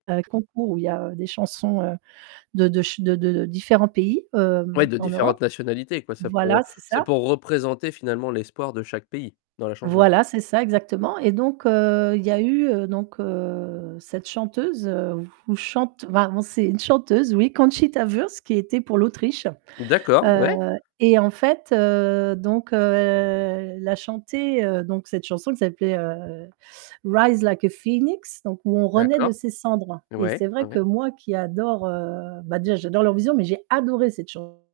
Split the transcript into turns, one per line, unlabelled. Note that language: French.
Un concours où il y a des chansons, heu, de de ch de de différents pays,
Oui
hem,
de
en Europe.
différentes nationalités, quoi, c'est pour
Voilà, c'est
c'est
ça.
pour représenter, finalement l'espoir de chaque pays dans la chanson.
Voilà, c'est ça exactement, et donc heu, il y a eu, heu, donc heu, cette chanteuse, ou chante enfin, on c'est une chanteuse oui, Conchita Wurst, qui était pour l'Autriche.
D'accord,
Heu
ouais.
et en fait, heu, donc heu, elle a chanté, heu, donc cette chanson qui s'appelait, heu, Rise Like a Phoenix, donc où on renaît de
D'accord,
ses cendres, et
ouais,
c'est vrai
ouais.
que moi, qui adore, heu bah, déjà, j'adore leur vision, mais j'ai adoré cette chanson